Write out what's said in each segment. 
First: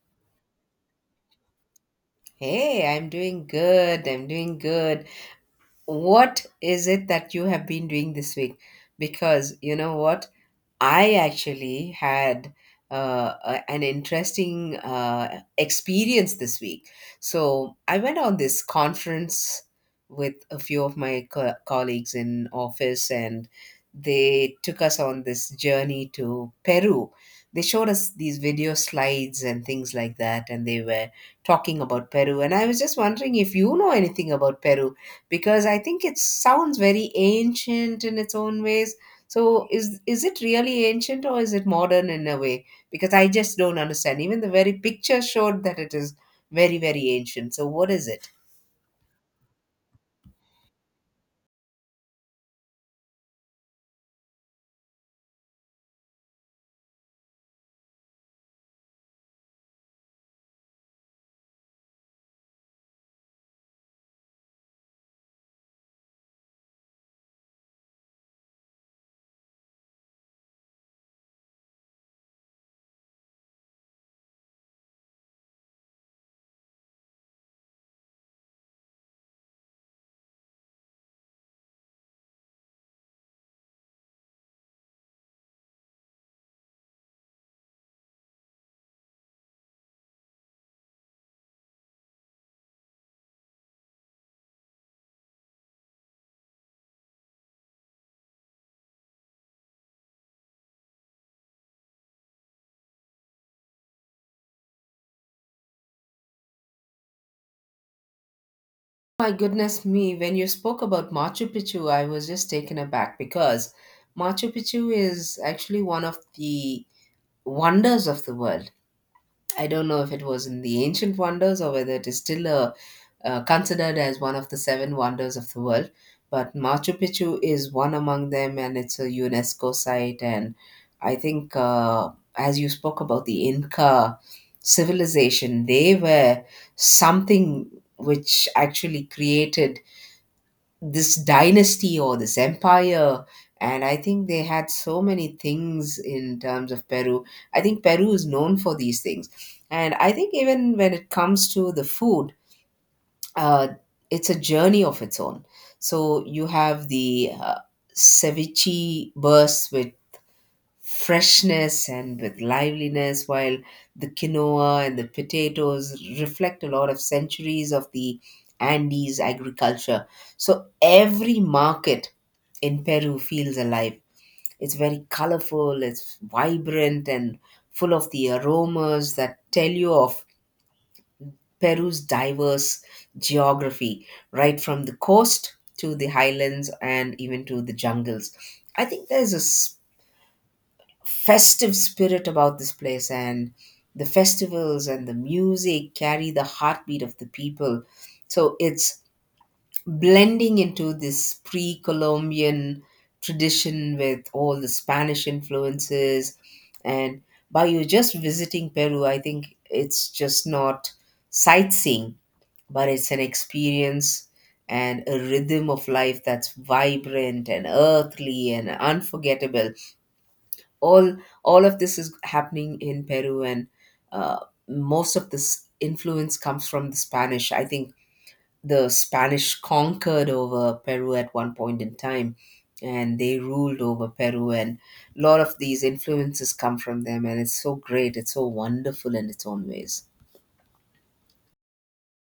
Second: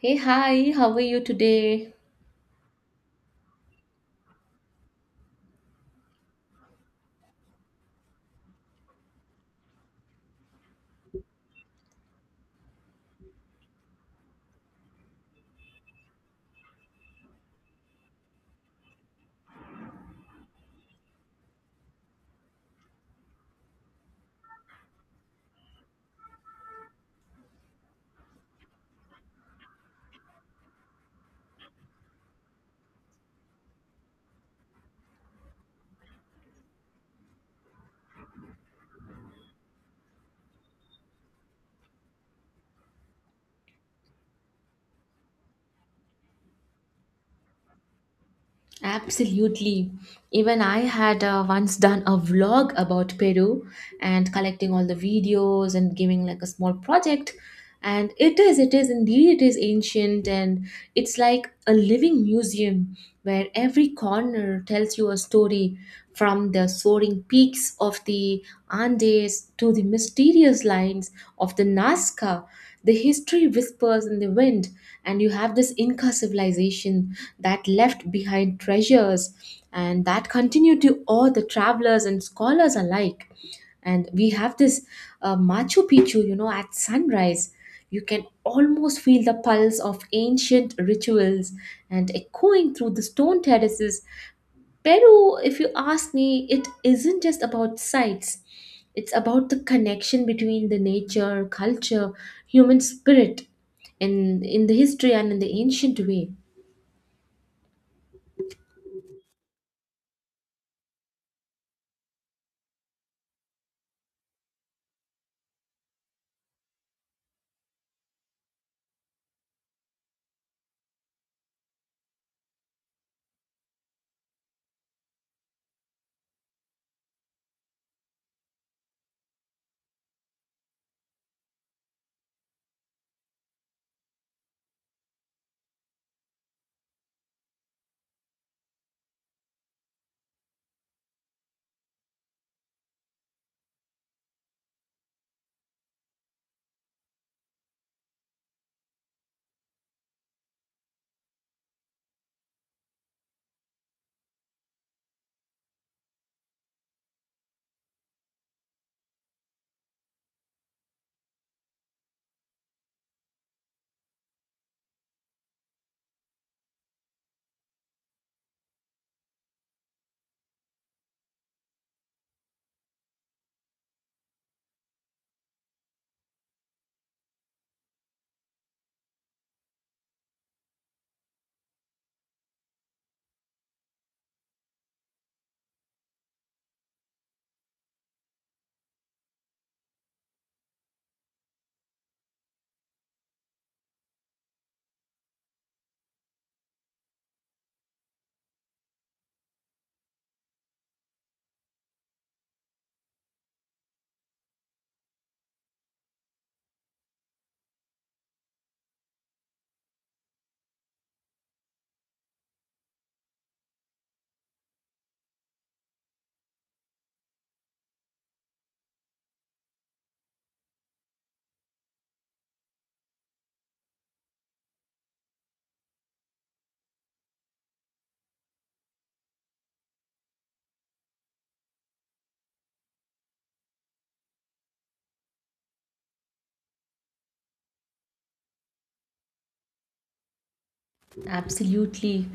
Hey, hi, how are you today? Hey, I'm doing good. What is it that you have been doing this week? Because you know what? I actually had an interesting experience this week. So I went on this conference with a few of my colleagues in office, and they took us on this journey to Peru. They showed us these video slides and things like that, and they were talking about Peru. And I was just wondering if you know anything about Peru, because I think it sounds very ancient in its own ways. So is it really ancient, or is it modern in a way? Because I just don't understand. Even the very picture showed that it is very, very ancient. So what is it? Absolutely. Even I had once done a vlog about Peru and collecting all the videos and giving like a small project. And it is indeed, it is ancient and it's like a living museum where every corner tells you a story from the soaring peaks of the Andes to the mysterious lines of the Nazca. The history whispers in the wind and you have this Inca civilization that left behind treasures and that continue to awe the travelers and scholars alike. And we have this Machu Picchu, you know, at sunrise. You can almost feel the pulse of ancient rituals and echoing through the stone terraces. Peru, if you ask me, it isn't just about sights. It's about the connection between the nature, culture, human spirit, in the history and in the ancient way. My goodness me, when you spoke about Machu Picchu, I was just taken aback because Machu Picchu is actually one of the wonders of the world. I don't know if it was in the ancient wonders, or whether it is still considered as one of the seven wonders of the world. But Machu Picchu is one among them, and it's a UNESCO site. And I think, as you spoke about the Inca civilization, they were something which actually created this dynasty or this empire, and I think they had so many things in terms of Peru. I think Peru is known for these things, and I think even when it comes to the food, uh, it's a journey of its own. So you have the ceviche bursts which freshness and with liveliness, while the quinoa and the potatoes reflect a lot of centuries of the Andes agriculture. So every market in Peru feels alive. It's very colorful, it's vibrant, and full of the aromas that tell you of Peru's diverse geography, right from the coast to the highlands and even to the jungles. I think there's a festive spirit about this place, and the festivals and the music carry the heartbeat of the people. So it's blending into this pre-columbian tradition with all the Spanish influences. And by you just visiting Peru, I think it's just not sightseeing, but it's an experience and a rhythm of life that's vibrant and earthly and unforgettable. All all of this is happening in Peru, and uh, most of this influence comes from the Spanish. I think the Spanish conquered over Peru at one point in time, and they ruled over Peru, and a lot of these influences come from them, and it's so great, it's so wonderful in its own ways. Absolutely.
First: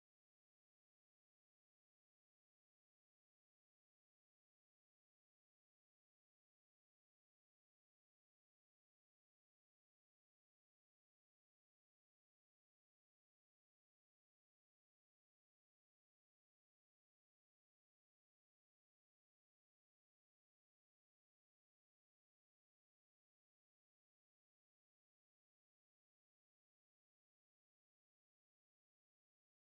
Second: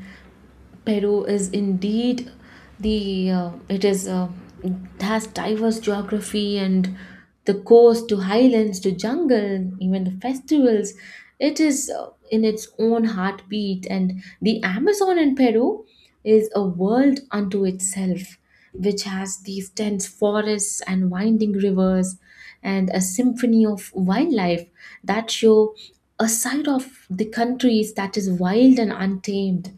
Peru is indeed the it has diverse geography and the coast to highlands to jungle, even the festivals. It is in its own heartbeat, and the Amazon in Peru is a world unto itself, which has these dense forests and winding rivers, and a symphony of wildlife that show a side of the countries that is wild and untamed,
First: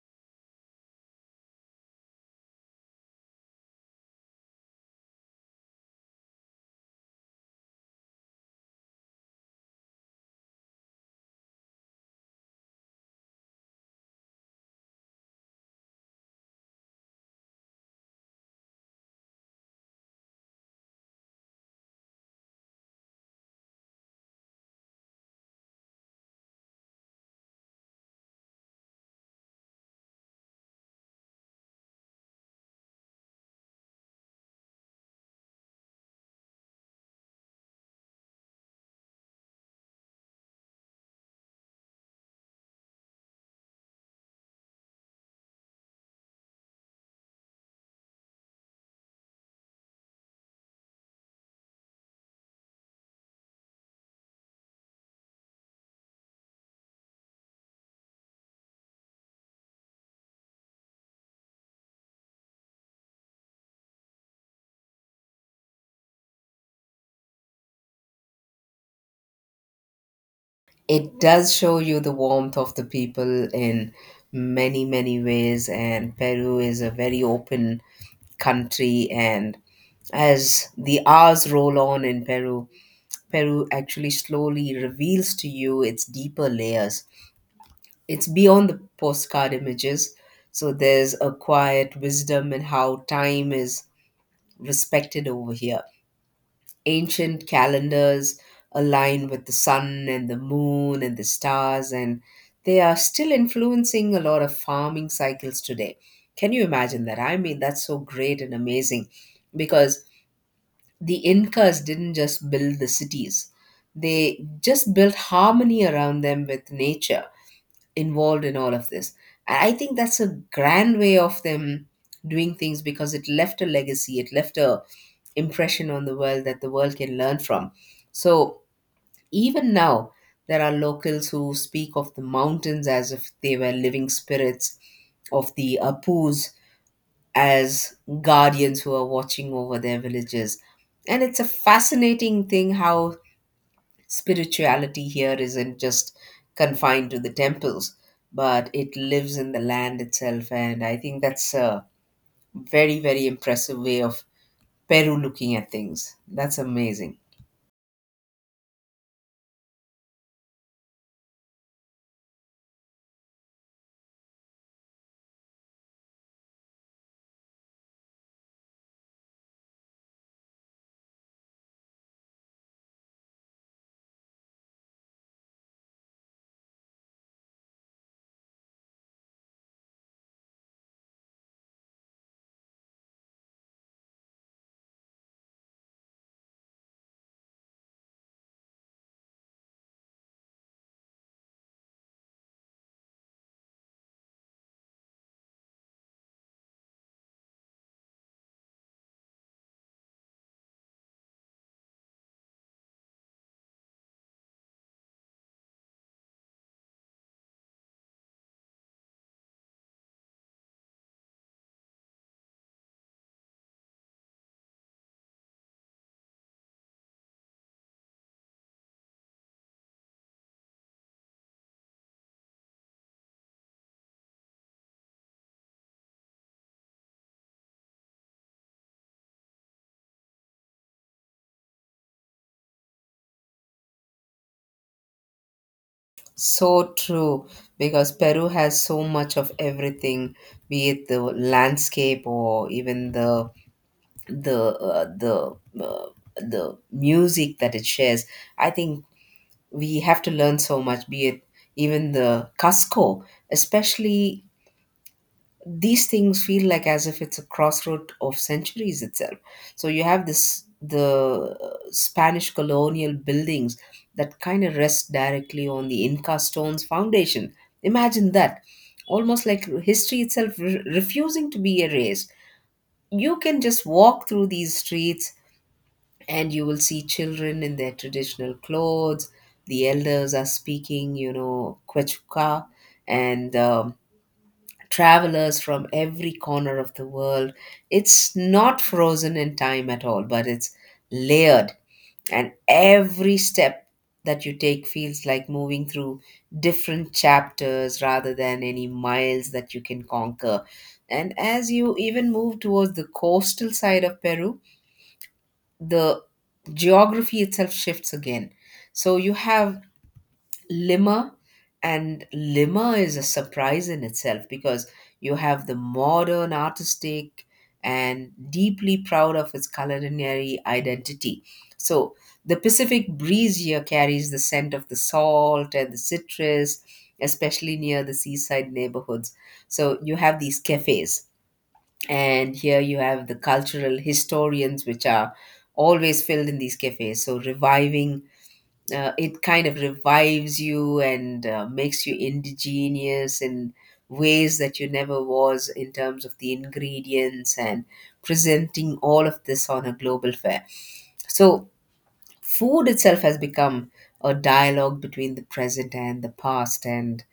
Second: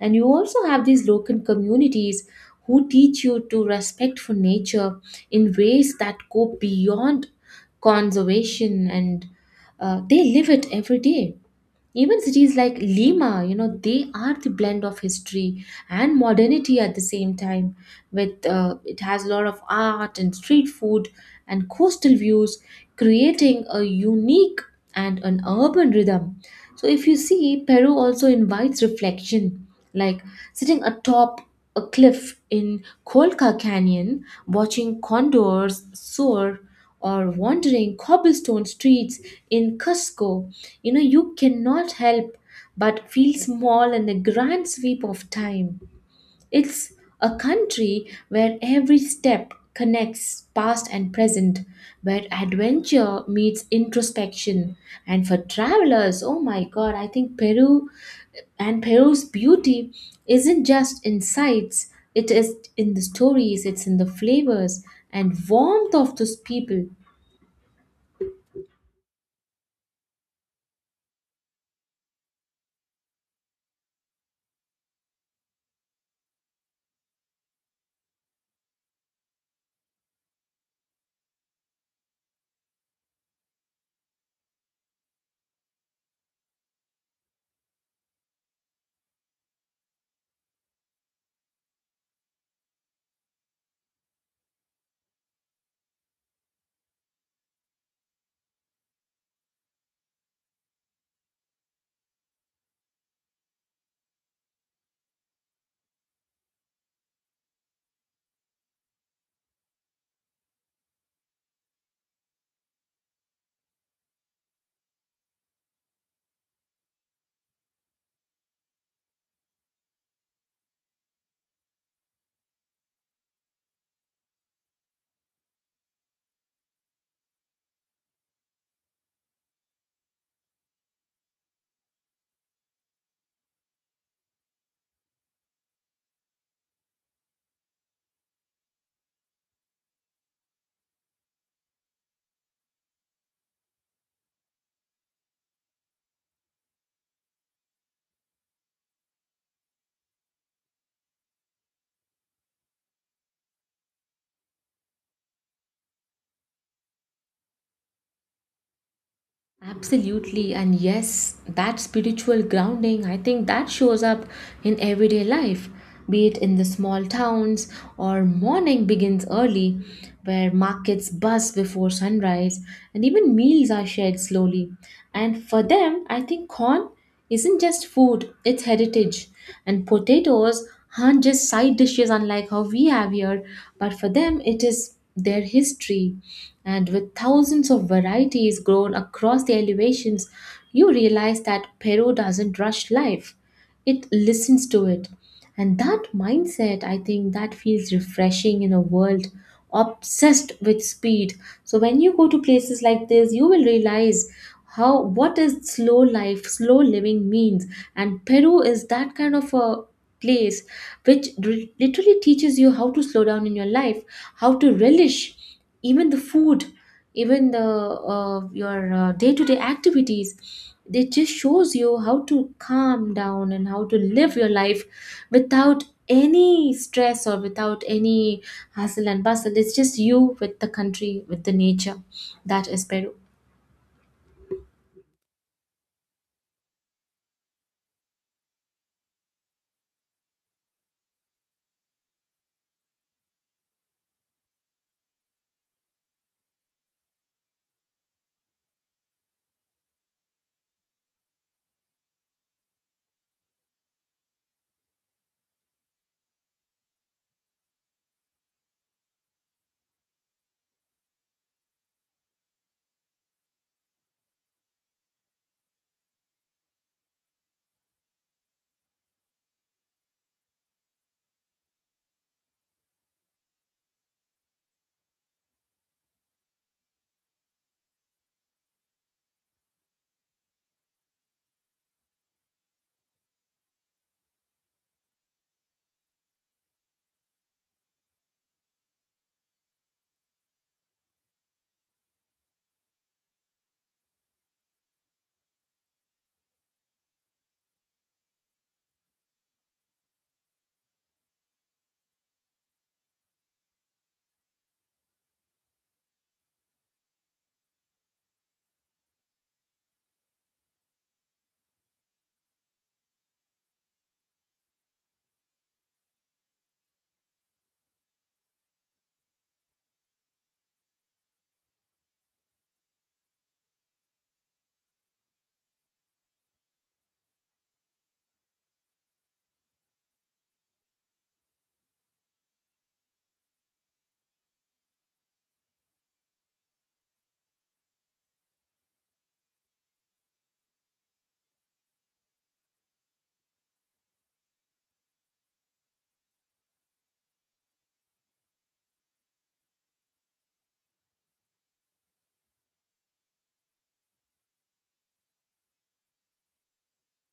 and you also have these local communities who teach you to respect for nature in ways that go beyond conservation and they live it every day. Even cities like Lima, you know, they are the blend of history and modernity at the same time. With it has a lot of art and street food and coastal views, creating a unique and an urban rhythm. So, if you see, Peru also invites reflection, like sitting atop a cliff in Kolka Canyon, watching condors soar, or wandering cobblestone streets in Cusco, you know, you cannot help but feel small in the grand sweep of time. It's a country where every step connects past and present, where adventure meets introspection. And for travelers, oh my god, I think Peru and Peru's beauty isn't just in sights, it is in the stories, it's in the flavors and warmth of those people. It does show you the warmth of the people in many ways, and Peru is a very open country. And as the hours roll on in Peru, Peru actually slowly reveals to you its deeper layers. It's beyond the postcard images. So there's a quiet wisdom in how time is respected over here. Ancient calendars align with the sun and the moon and the stars, and they are still influencing a lot of farming cycles today. Can you imagine that? I mean, that's so great and amazing, because the Incas didn't just build the cities, they just built harmony around them with nature involved in all of this. I think that's a grand way of them doing things, because it left a legacy, it left a impression on the world that the world can learn from. So even now, there are locals who speak of the mountains as if they were living spirits, of the apus as guardians who are watching over their villages. And it's a fascinating thing how spirituality here isn't just confined to the temples, but it lives in the land itself. And I think that's a very, very impressive way of Peru looking at things. That's amazing. Absolutely, and yes, that spiritual grounding, I think that shows up in everyday life, be it in the small towns or morning begins early, where markets buzz before sunrise, and even meals are shared slowly. And for them, I think corn isn't just food, it's heritage. And potatoes aren't just side dishes, unlike how we have here, but for them, it is their history. And with thousands of varieties grown across the elevations, you realize that Peru doesn't rush life, it listens to it. And that mindset, I think that feels refreshing in a world obsessed with speed. So when you go to places like this, you will realize how what is slow life, slow living means. And Peru is that kind of a place which literally teaches you how to slow down in your life, how to relish even the food, even the your day-to-day activities. It just shows you how to calm down and how to live your life without any stress or without any hustle and bustle. It's just you with the country, with the nature. That is Peru. So true, because Peru has so much of everything, be it the landscape or even the uh, the uh, the music that it shares. I think we have to learn so much, be it even the Cusco, especially. These things feel like as if it's a crossroad of centuries itself. So you have this the Spanish colonial buildings that kind of rest directly on the Inca stones foundation. Imagine that, almost like history itself refusing to be erased. You can just walk through these streets and you will see children in their traditional clothes, the elders are speaking, you know, Quechua, and travelers from every corner of the world. It's not frozen in time at all, but it's layered, and every step that you take feels like moving through different chapters rather than any miles that you can conquer. And as you even move towards the coastal side of Peru, the geography itself shifts again. So you have Lima, and Lima is a surprise in itself, because you have the modern, artistic, and deeply proud of its culinary identity. So, the Pacific breeze here carries the scent of the salt and the citrus, especially near the seaside neighborhoods. So, you have these cafes, and here you have the cultural historians, which are always filled in these cafes. So, reviving it kind of revives you, and makes you indigenous in ways that you never was in terms of the ingredients and presenting all of this on a global fair. So, food itself has become a dialogue between the present and the past, and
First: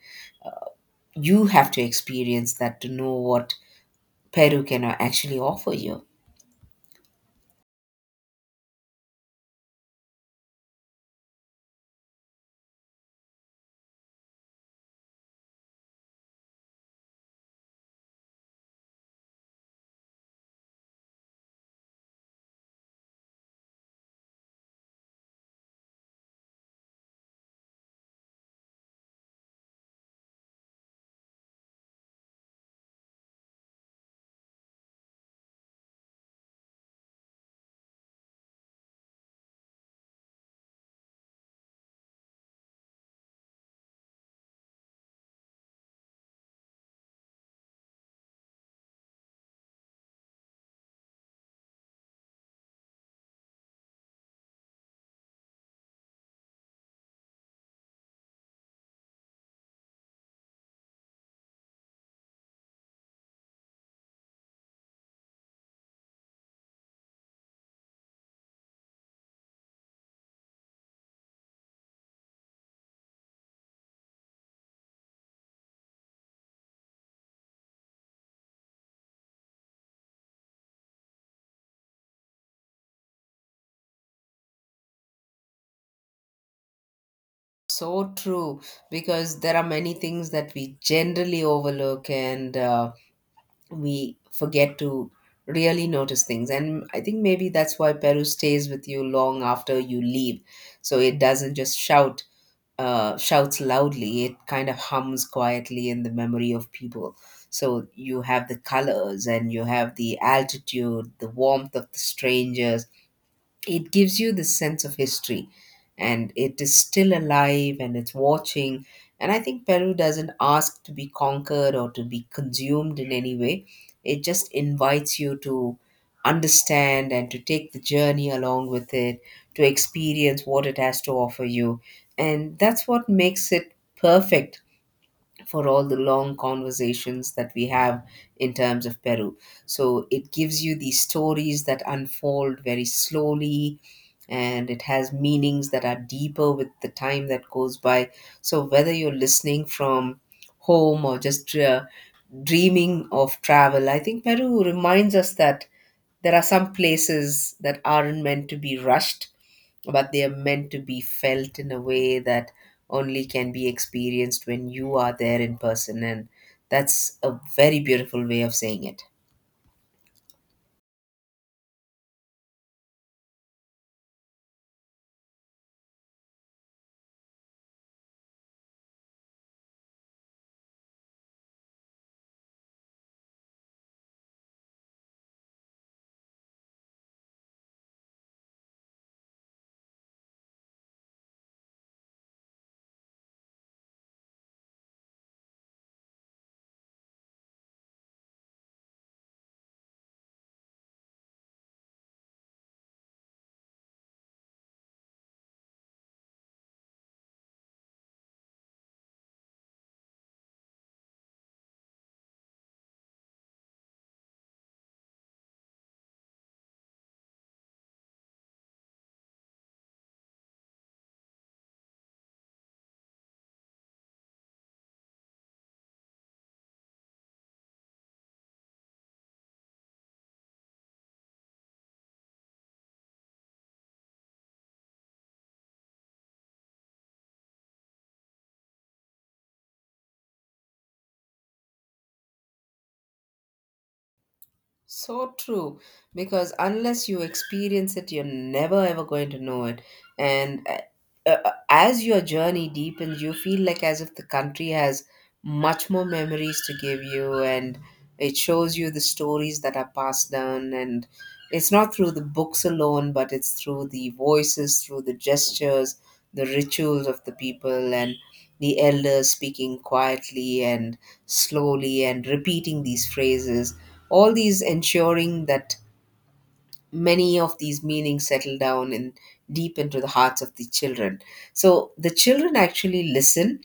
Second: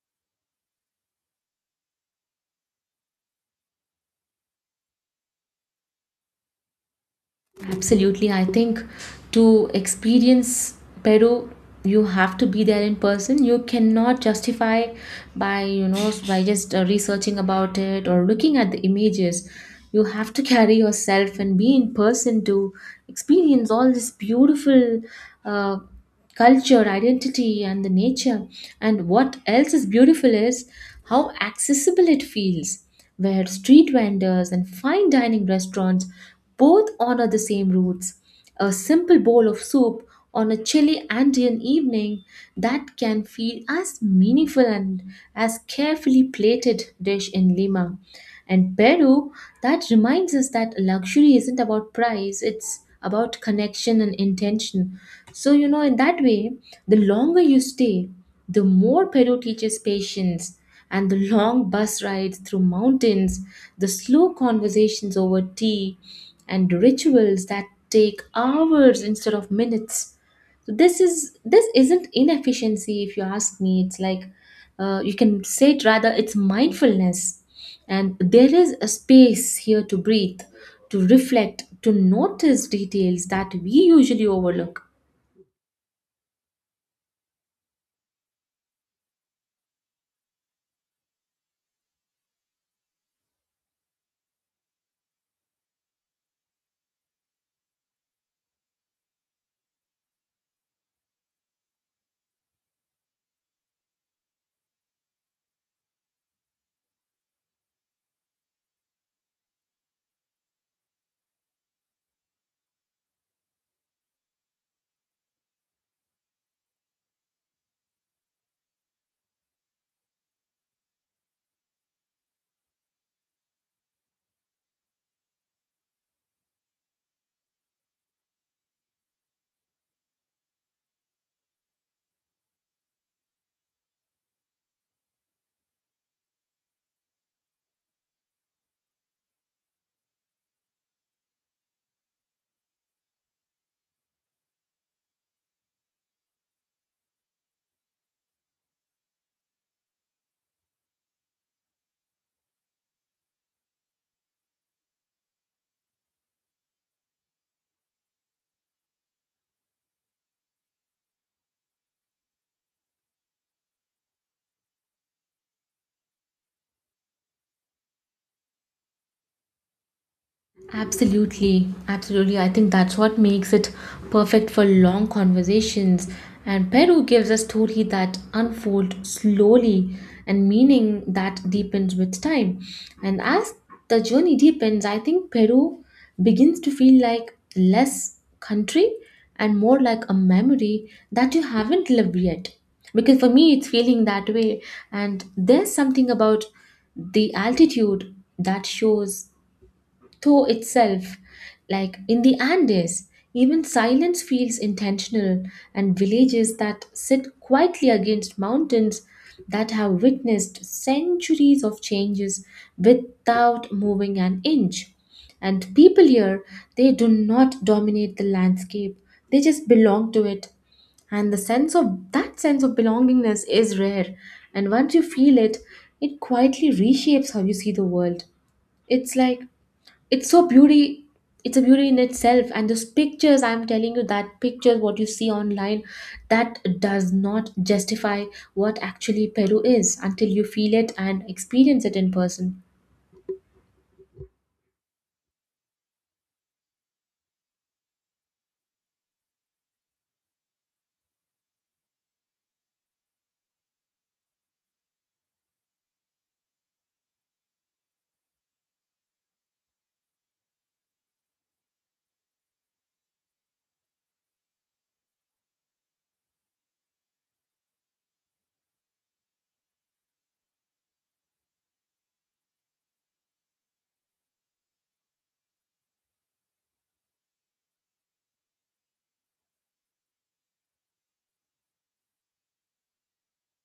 you have to experience that to know what Peru can actually offer you. Absolutely. I think to experience Peru, you have to be there in person. You cannot justify by, you know, by just researching about it or looking at the images. You have to carry yourself and be in person to experience all this beautiful uh, culture, identity, and the nature. And what else is beautiful is how accessible it feels, where street vendors and fine dining restaurants both honor the same roots. A simple bowl of soup on a chilly Andean evening that can feel as meaningful and as carefully plated dish in Lima. And Peru, that reminds us that luxury isn't about price, it's about connection and intention. So, you know, in that way, the longer you stay, the more Peru teaches patience. And the long bus rides through mountains, the slow conversations over tea, and rituals that take hours instead of minutes. So this isn't inefficiency, if you ask me. It's like, you can say it, rather it's mindfulness, and there is a space here to breathe, to reflect, to notice details that we usually overlook. So true, because there are many things that we generally overlook, and we forget to really notice things, and I think maybe that's why Peru stays with you long after you leave. So it doesn't just shouts loudly, it kind of hums quietly in the memory of people. So you have the colors and you have the altitude, the warmth of the strangers. It gives you this sense of history, and it is still alive and it's watching. And I think Peru doesn't ask to be conquered or to be consumed in any way. It just invites you to understand and to take the journey along with it, to experience what it has to offer you. And that's what makes it perfect for all the long conversations that we have in terms of Peru. So it gives you these stories that unfold very slowly, and it has meanings that are deeper with the time that goes by. So whether you're listening from home or just dreaming of travel, I think Peru reminds us that there are some places that aren't meant to be rushed, but they are meant to be felt in a way that only can be experienced when you are there in person. And that's a very beautiful way of saying it. Absolutely, absolutely. I think that's what makes it perfect for long conversations. And Peru gives a story that unfolds slowly and meaning that deepens with time. And as the journey deepens, I think Peru begins to feel like less country and more like a memory that you haven't lived yet. Because for me, it's feeling that way. And there's something about the altitude that shows to itself. Like in the Andes, even silence feels intentional, and villages that sit quietly against mountains that have witnessed centuries of changes without moving an inch. And people here, they do not dominate the landscape, they just belong to it. And the sense of that sense of belongingness is rare. And once you feel it, it quietly reshapes how you see the world. It's like it's so beauty, it's a beauty in itself. And those pictures, I'm telling you, that pictures what you see online, that does not justify what actually Peru is until you feel it and experience it in person. So true, because unless you experience it, you're never ever going to know it. And as your journey deepens, you feel like as if the country has much more memories to give you, and it shows you the stories that are passed down. And it's not through the books alone, but it's through the voices, through the gestures, the rituals of the people, and the elders speaking quietly and slowly and repeating these phrases, all these ensuring that many of these meanings settle down and deep into the hearts of the children. So the children actually listen,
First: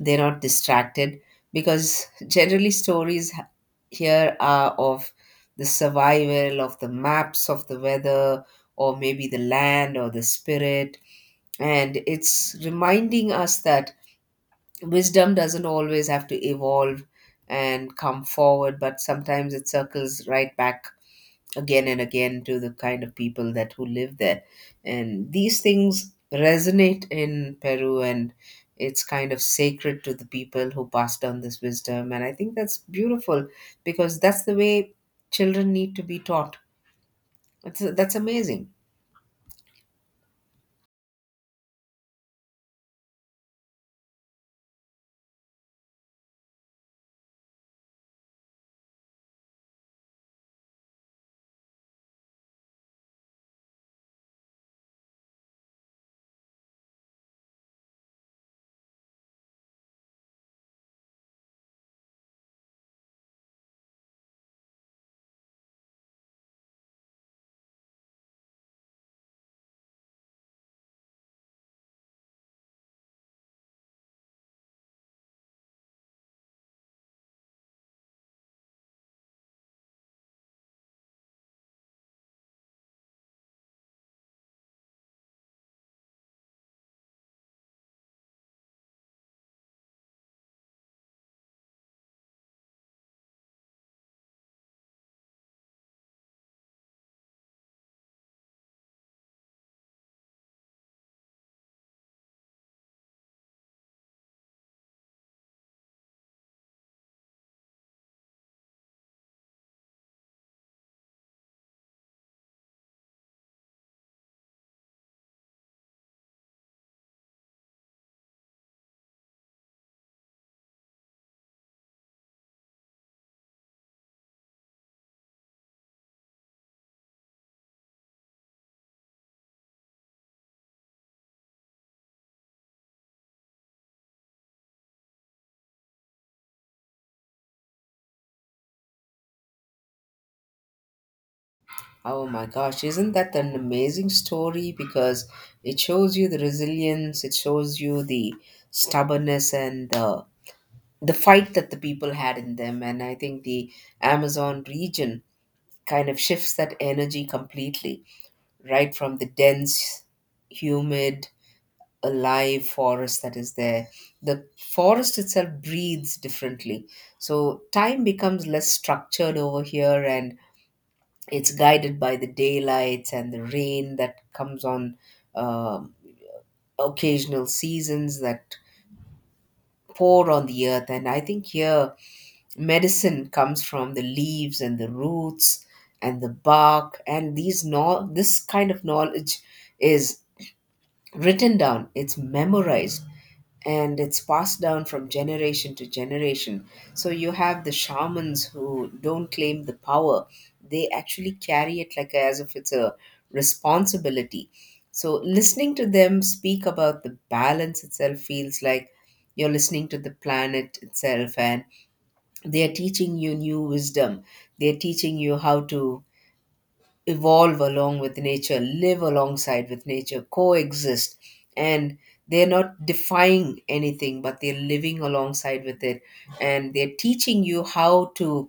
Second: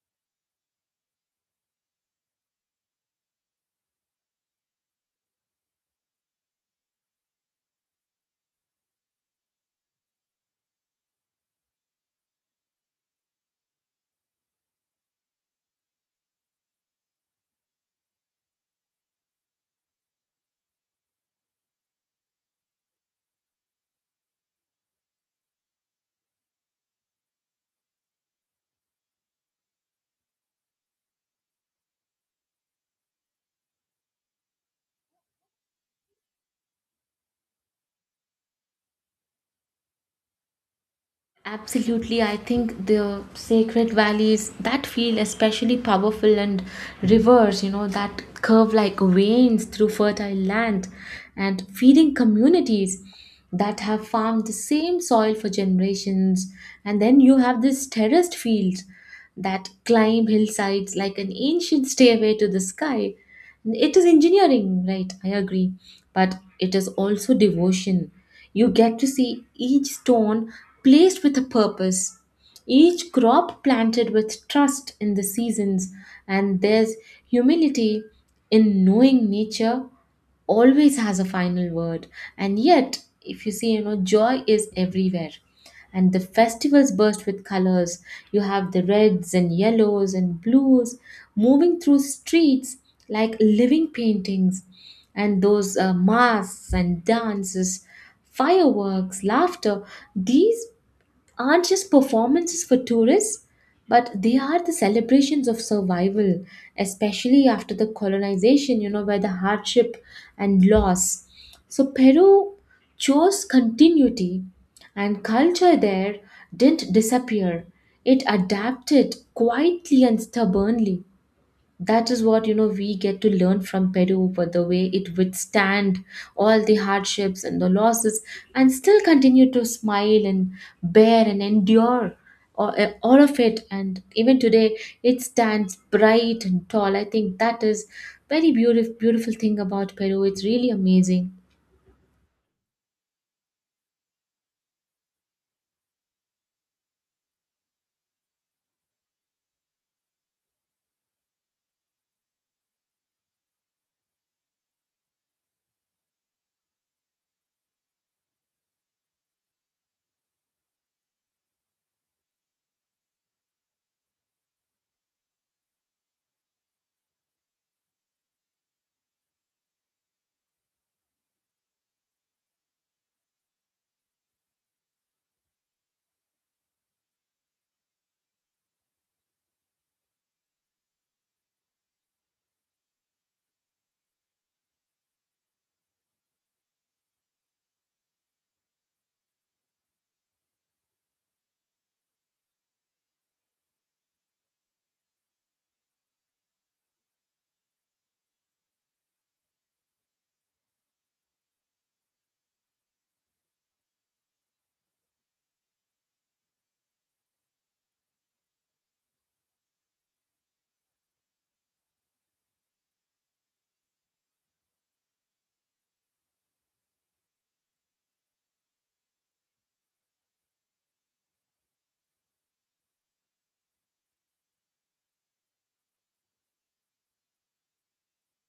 they're not distracted, because generally stories here are of the survival, of the maps, of the weather, or maybe the land or the spirit. And it's reminding us that wisdom doesn't always have to evolve and come forward, but sometimes it circles right back again and again to the kind of people that who live there. And these things resonate in Peru, and it's kind of sacred to the people who pass down this wisdom, and I think that's beautiful, because that's the way children need to be taught. That's amazing. Absolutely, I think the sacred valleys that feel especially powerful and rivers, you know, that curve like veins through fertile land and feeding communities that have farmed the same soil for generations. And then you have these terraced fields that climb hillsides like an ancient stairway to the sky. It is engineering, right? I agree. But it is also devotion. You get to see each stone placed with a purpose, each crop planted with trust in the seasons, and there's humility in knowing nature always has a final word. And yet, if you see, you know, joy is everywhere, and the festivals burst with colors. You have the reds and yellows and blues moving through streets like living paintings, and those masks and dances, fireworks, laughter, these aren't just performances for tourists, but they are the celebrations of survival, especially after the colonization, you know, where the hardship and loss. So Peru chose continuity, and culture there didn't disappear. It adapted quietly and stubbornly. That is what, you know, we get to learn from Peru, but the way it withstand all the hardships and the losses and still continue to smile and bear and endure all, all of it, and even today it stands bright and tall. I think that is very beautiful, beautiful thing about Peru. It's really amazing. Oh my gosh, isn't that an amazing story? Because it shows you the resilience, it shows you the stubbornness and the fight that the people had in them. And I think the Amazon region kind of shifts that energy completely, right from the dense, humid, alive forest that is there. The forest itself breathes differently. So time becomes less structured over here, and it's guided by the daylights and the rain that comes on um occasional seasons that pour on the earth. And I think here medicine comes from the leaves and the roots and the bark and these no- this kind of knowledge is written down, it's memorized, and it's passed down from generation to generation. So you have the shamans who don't claim the power. They actually carry it like as if it's a responsibility. So listening to them speak about the balance itself feels like you're listening to the planet itself, and they are teaching you new wisdom. They are teaching you how to evolve along with nature, live alongside with nature, coexist. And they're not defying anything, but they're living alongside with it. And they're teaching you how to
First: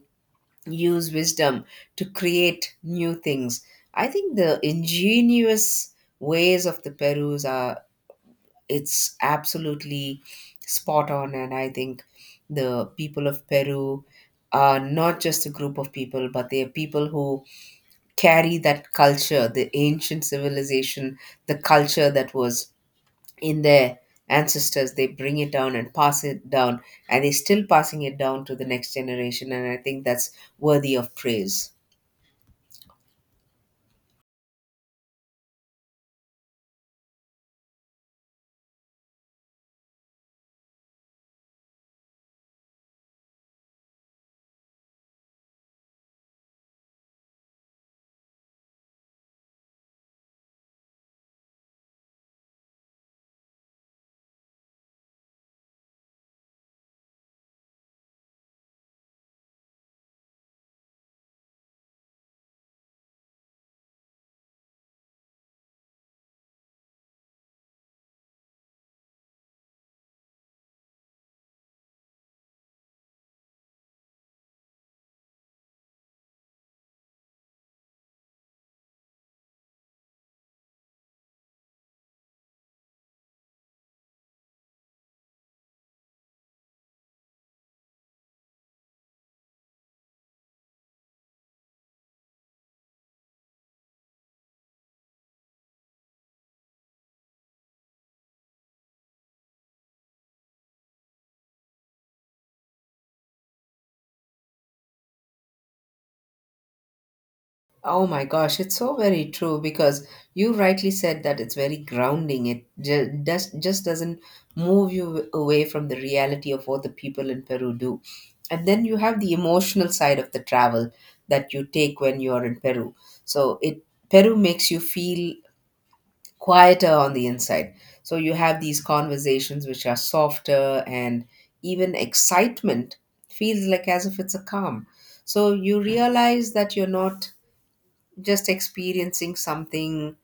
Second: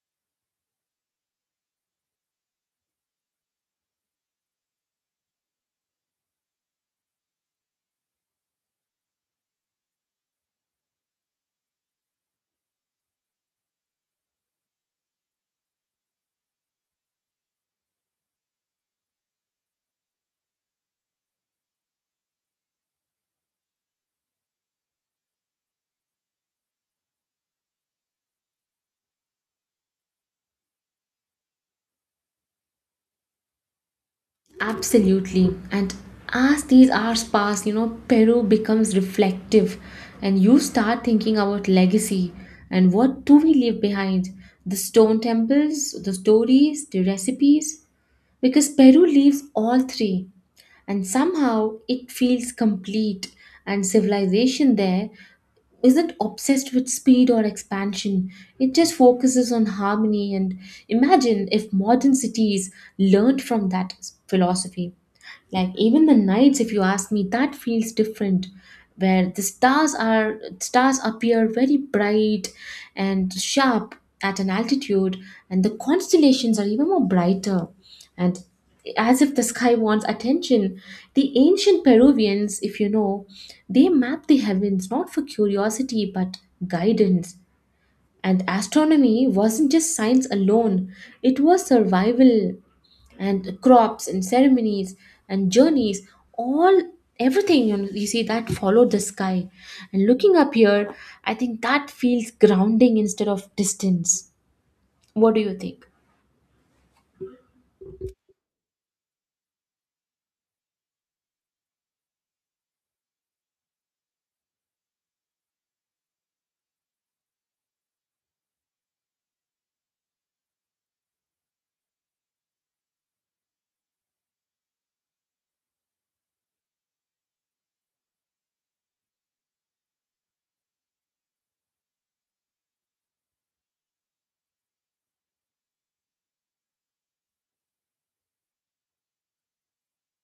use wisdom to create new things. I think the ingenious ways of the perus are, it's absolutely spot on. And I think the people of Peru are not just a group of people, but they are people who carry that culture, the ancient civilization, the culture that was in their ancestors. They bring it down and pass it down, and they're still passing it down to the next generation. And I think that's worthy of praise. Absolutely. And as these hours pass, you know, Peru becomes reflective and you start thinking about legacy and what do we leave behind? The stone temples, the stories, the recipes? Because Peru leaves all three and somehow it feels complete, and civilization there isn't obsessed with speed or expansion, it just focuses on harmony. And imagine if modern cities learned from that philosophy. Like even the nights, if you ask me, that feels different, where the stars appear very bright and sharp at an altitude, and the constellations are even more brighter, and as if the sky wants attention. The ancient Peruvians, if you know, they mapped the heavens not for curiosity but guidance. And astronomy wasn't just science alone, it was survival, and crops and ceremonies and journeys, all everything, you know, you see that followed the sky. And looking up here, I think that feels grounding instead of distance. What do you think? Oh my gosh, it's so very true, because you rightly said that it's very grounding. It just doesn't move you away from the reality of what the people in Peru do. And then you have the emotional side of the travel that you take when you're in Peru. So it Peru makes you feel quieter on the inside. So you have these conversations which are softer, and even excitement feels like as if it's a calm. So you realize that you're not just experiencing something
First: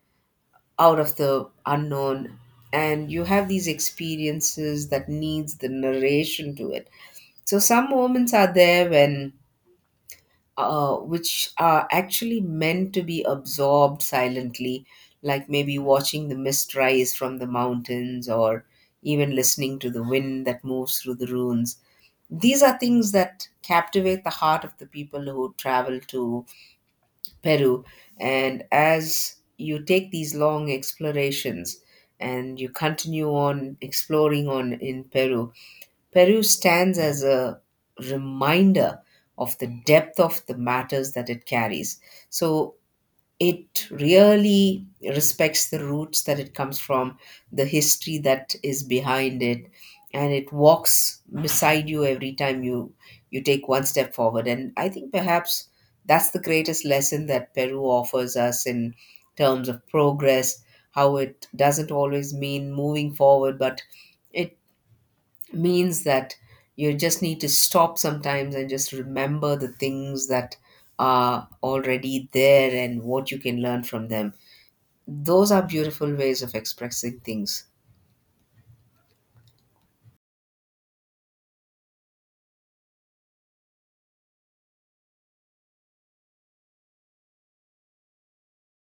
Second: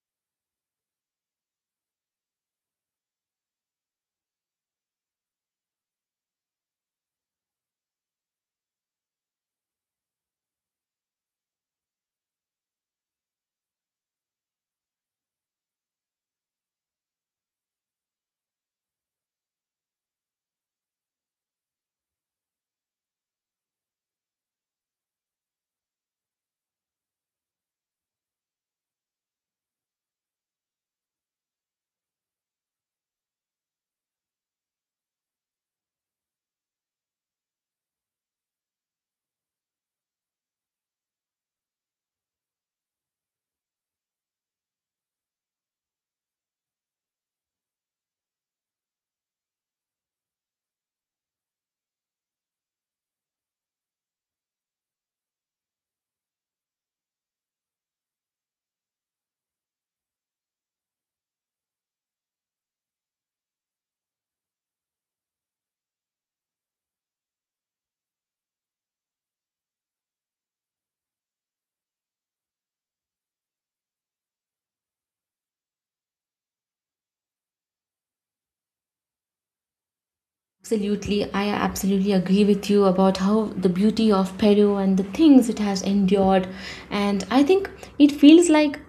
out of the unknown, and you have these experiences that needs the narration to it. So some moments are there when, which are actually meant to be absorbed silently, like maybe watching the mist rise from the mountains, or even listening to the wind that moves through the ruins. These are things that captivate the heart of the people who travel to Peru. And as you take these long explorations and you continue on exploring on in Peru, Peru stands as a reminder of the depth of the matters that it carries. So it really respects the roots that it comes from, the history that is behind it, and it walks beside you every time you take one step forward. And I think perhaps that's the greatest lesson that Peru offers us in terms of progress, how it doesn't always mean moving forward, but it means that you just need to stop sometimes and just remember the things that are already there and what you can learn from them. Those are beautiful ways of expressing things. Absolutely, I absolutely agree with you about how the beauty of Peru and the things it has endured. And I think it feels like,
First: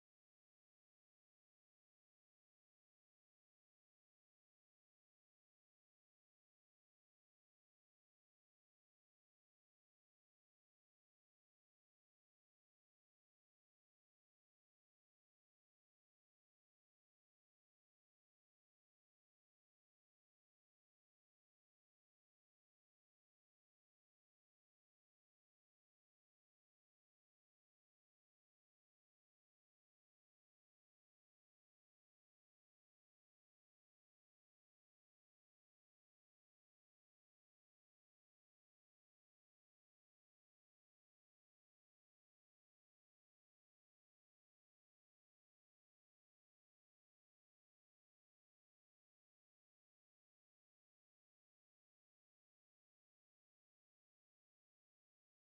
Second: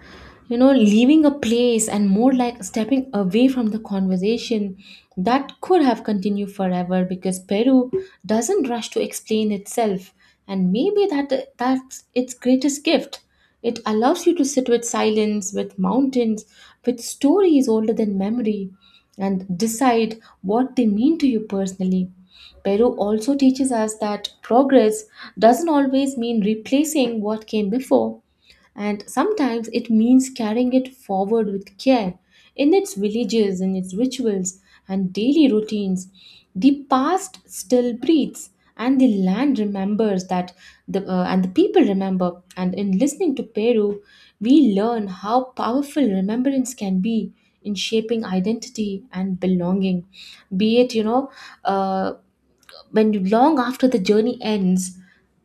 you know, leaving a place and more like stepping away from the conversation that could have continued forever, because Peru doesn't rush to explain itself. And maybe that's its greatest gift. It allows you to sit with silence, with mountains, with stories older than memory, and decide what they mean to you personally. Peru also teaches us that progress doesn't always mean replacing what came before, and sometimes it means carrying it forward with care in its villages, in its rituals, and daily routines. The past still breathes, and the land remembers that, and the people remember. And in listening to Peru, we learn how powerful remembrance can be in shaping identity and belonging, be it, you know, uh, when you, long after the journey ends,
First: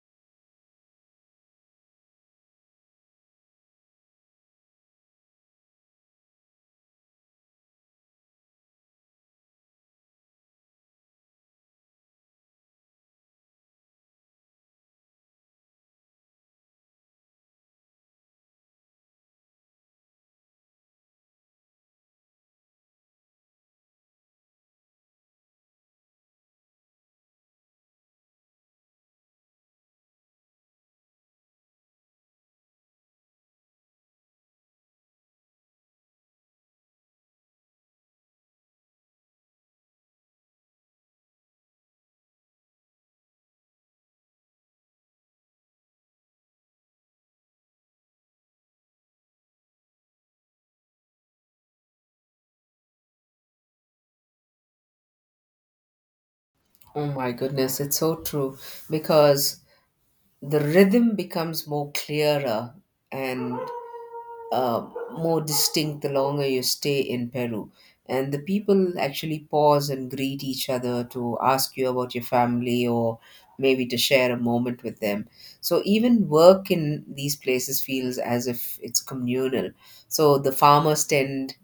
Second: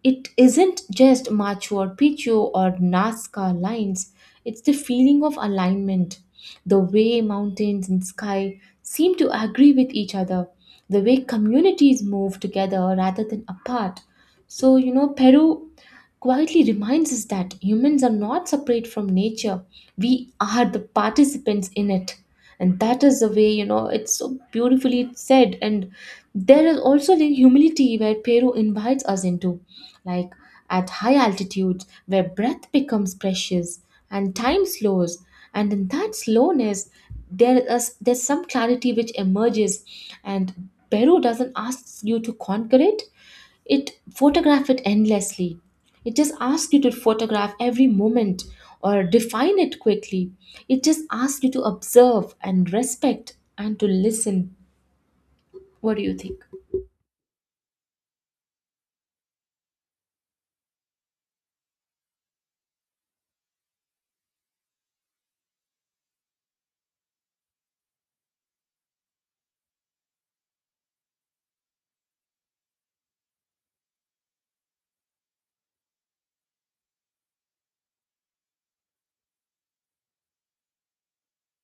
it isn't just Machu or Picchu or Nazca lines, it's the feeling of alignment, the way mountains and sky seem to agree with each other, the way communities move together rather than apart. So, you know, Peru quietly reminds us that humans are not separate from nature, we are the participants in it. And that is the way, you know, it's so beautifully said. And there is also the humility where Peru invites us into, like at high altitudes where breath becomes precious and time slows. And in that slowness, there's some clarity which emerges, and Peru doesn't ask you to conquer it; it photograph it endlessly. It just asks you to photograph every moment or define it quickly. It just asks you to observe and respect and to listen. What do you think? Oh my goodness, it's so true, because the rhythm becomes more clearer and, uh, more distinct the longer you stay in Peru. And the people actually pause and greet each other to ask you about your family, or maybe to share a moment with them. So even work in these places feels as if it's communal. So the farmers tend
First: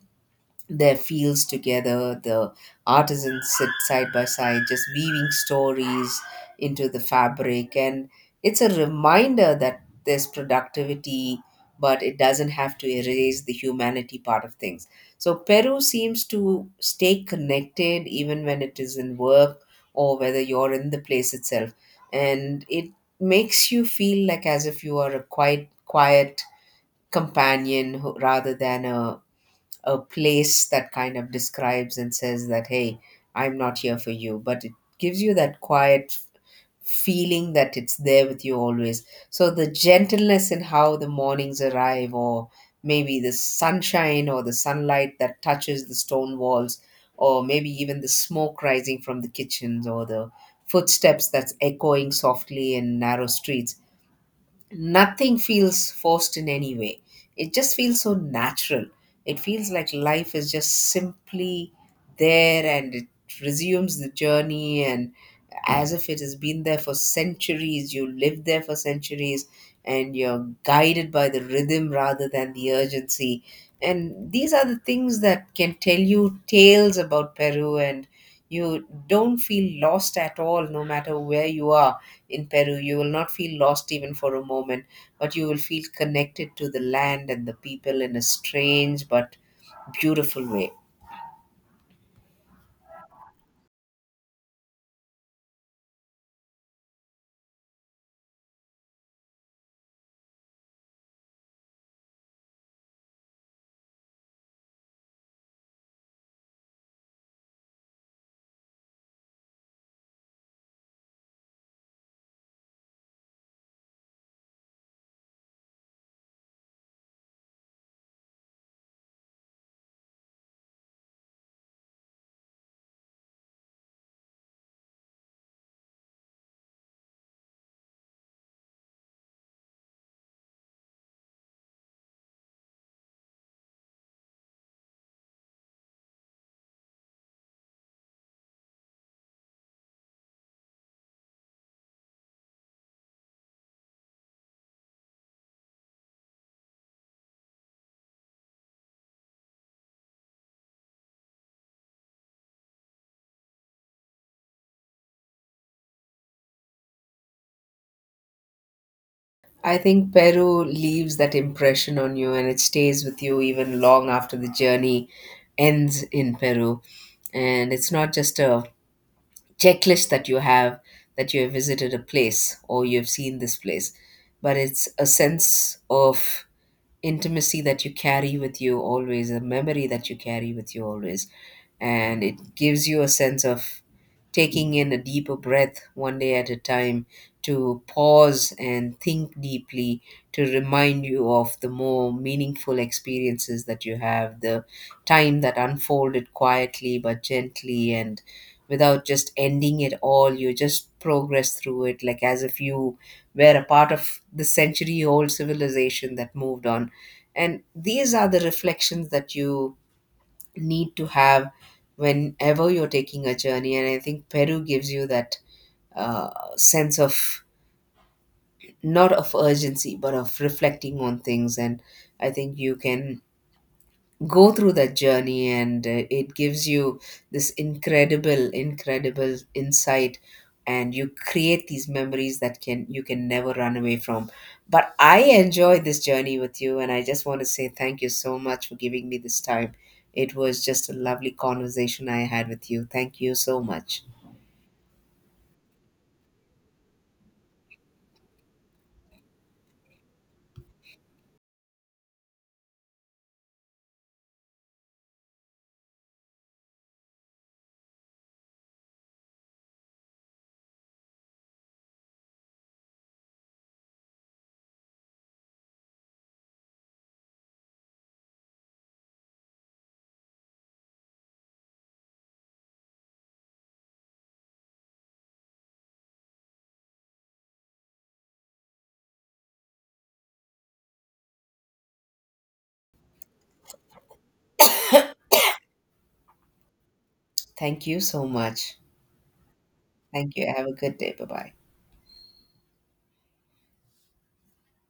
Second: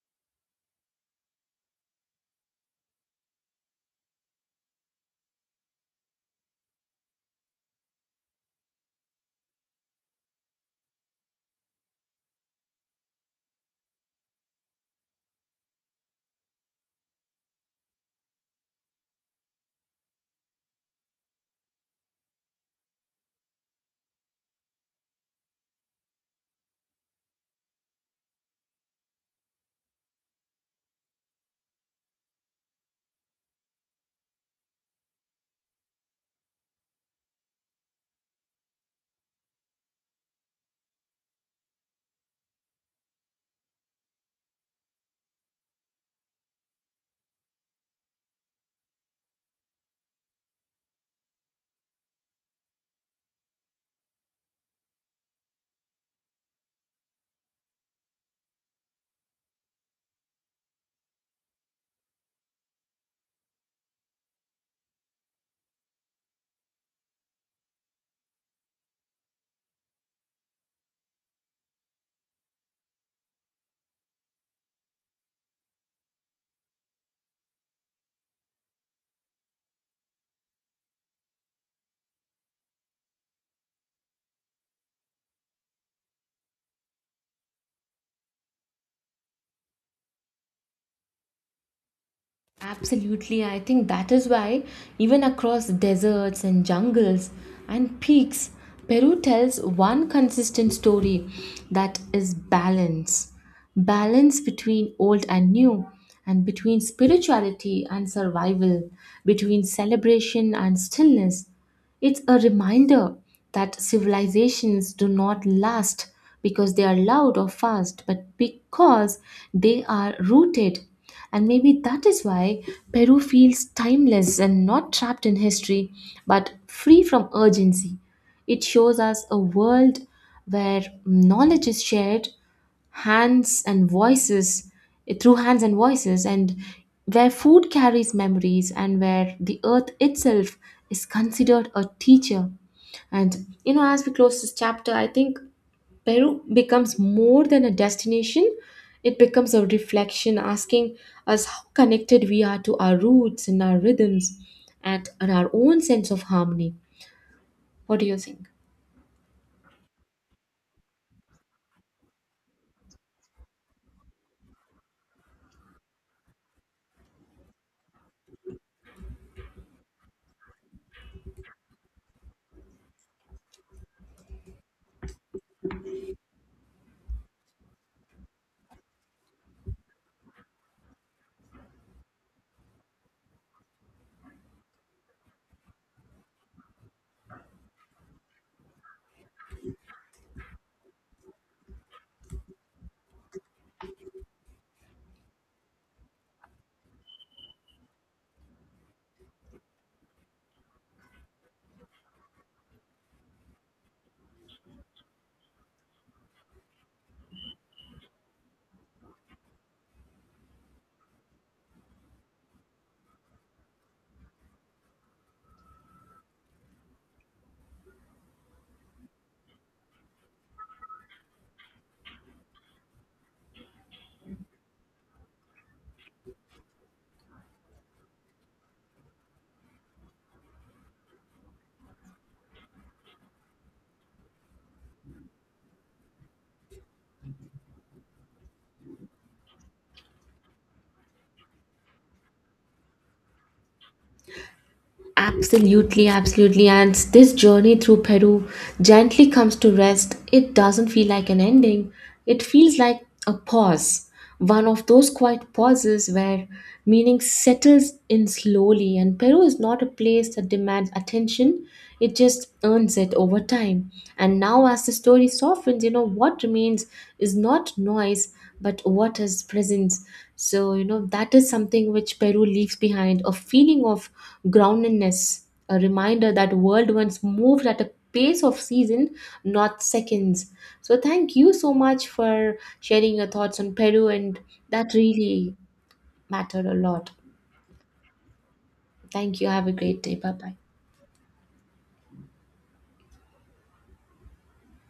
their fields together. The artisans sit side by side, just weaving stories into the fabric. And it's a reminder that there's productivity, but it doesn't have to erase the humanity part of things. So Peru seems to stay connected even when it is in work, or whether you're in the place itself. And it makes you feel like as if you are a quiet, quiet companion rather than a place that kind of describes and says that, hey, I'm not here for you, but it gives you that quiet feeling that it's there with you always. So the gentleness in how the mornings arrive, or maybe the sunshine or the sunlight that touches the stone walls, or maybe even the smoke rising from the kitchens, or the footsteps that's echoing softly in narrow streets, nothing feels forced in any way. It just feels so natural. It feels like life is just simply there, and it resumes the journey, and as if it has been there for centuries. You lived there for centuries, and you're guided by the rhythm rather than the urgency. And these are the things that can tell you tales about Peru, and you don't feel lost at all no matter where you are in Peru. You will not feel lost even for a moment, but you will feel connected to the land and the people in a strange but beautiful way. Absolutely, I think that is why, even across deserts and jungles and peaks, Peru tells one consistent story, that is balance. Balance between old and new, and between spirituality and survival, between celebration and stillness. It's a reminder that civilizations do not last because they are loud or fast, but because they are rooted. And maybe that is why Peru feels timeless and not trapped in history, but free from urgency. It shows us a world where knowledge is shared, hands and voices eh, through hands and voices, and where food carries memories and where the earth itself is considered a teacher. And, you know, as we close this chapter, I think Peru becomes more than a destination, it becomes a reflection, asking us how connected we are to our roots and our rhythms and our own sense of harmony. What do you think? I think Peru leaves that impression on you, and it stays with you even long after the journey ends in Peru. And it's not just a checklist that you have, that you have visited a place or you've seen this place, but it's a sense of intimacy that you carry with you always, a memory that you carry with you always. And it gives you a sense of taking in a deeper breath one day at a time, to pause and think deeply, to remind you of the more meaningful experiences that you have, the time that unfolded quietly but gently, and without just ending it all. You just progress through it like as if you were a part of the century old civilization that moved on, and these are the reflections that you need to have whenever you're taking a journey. And I think Peru gives you that, sense of not of urgency, but of reflecting on things. And I think you can go through that journey, and it gives you this incredible insight, and you create these memories that can you can never run away from. But I enjoyed this journey with you, and I just want to say thank you so much for giving me this time. It was just a lovely conversation I had with you. Absolutely, absolutely. And this journey through Peru gently comes to rest. It doesn't feel like an ending, it feels like a pause. One of those quiet pauses where meaning settles in slowly. And Peru is not a place that demands attention, it just earns it over time. And now, as the story softens, you know, what remains is not noise but what is presence. So, you know, that is something which Peru leaves behind, a feeling of groundedness, a reminder that world once moved at a pace of season, not seconds. So thank you so much for sharing your thoughts on Peru, and that really mattered a lot. Thank you so much Thank you, have a great day, bye Thank you. bye. Have a good day. Bye bye.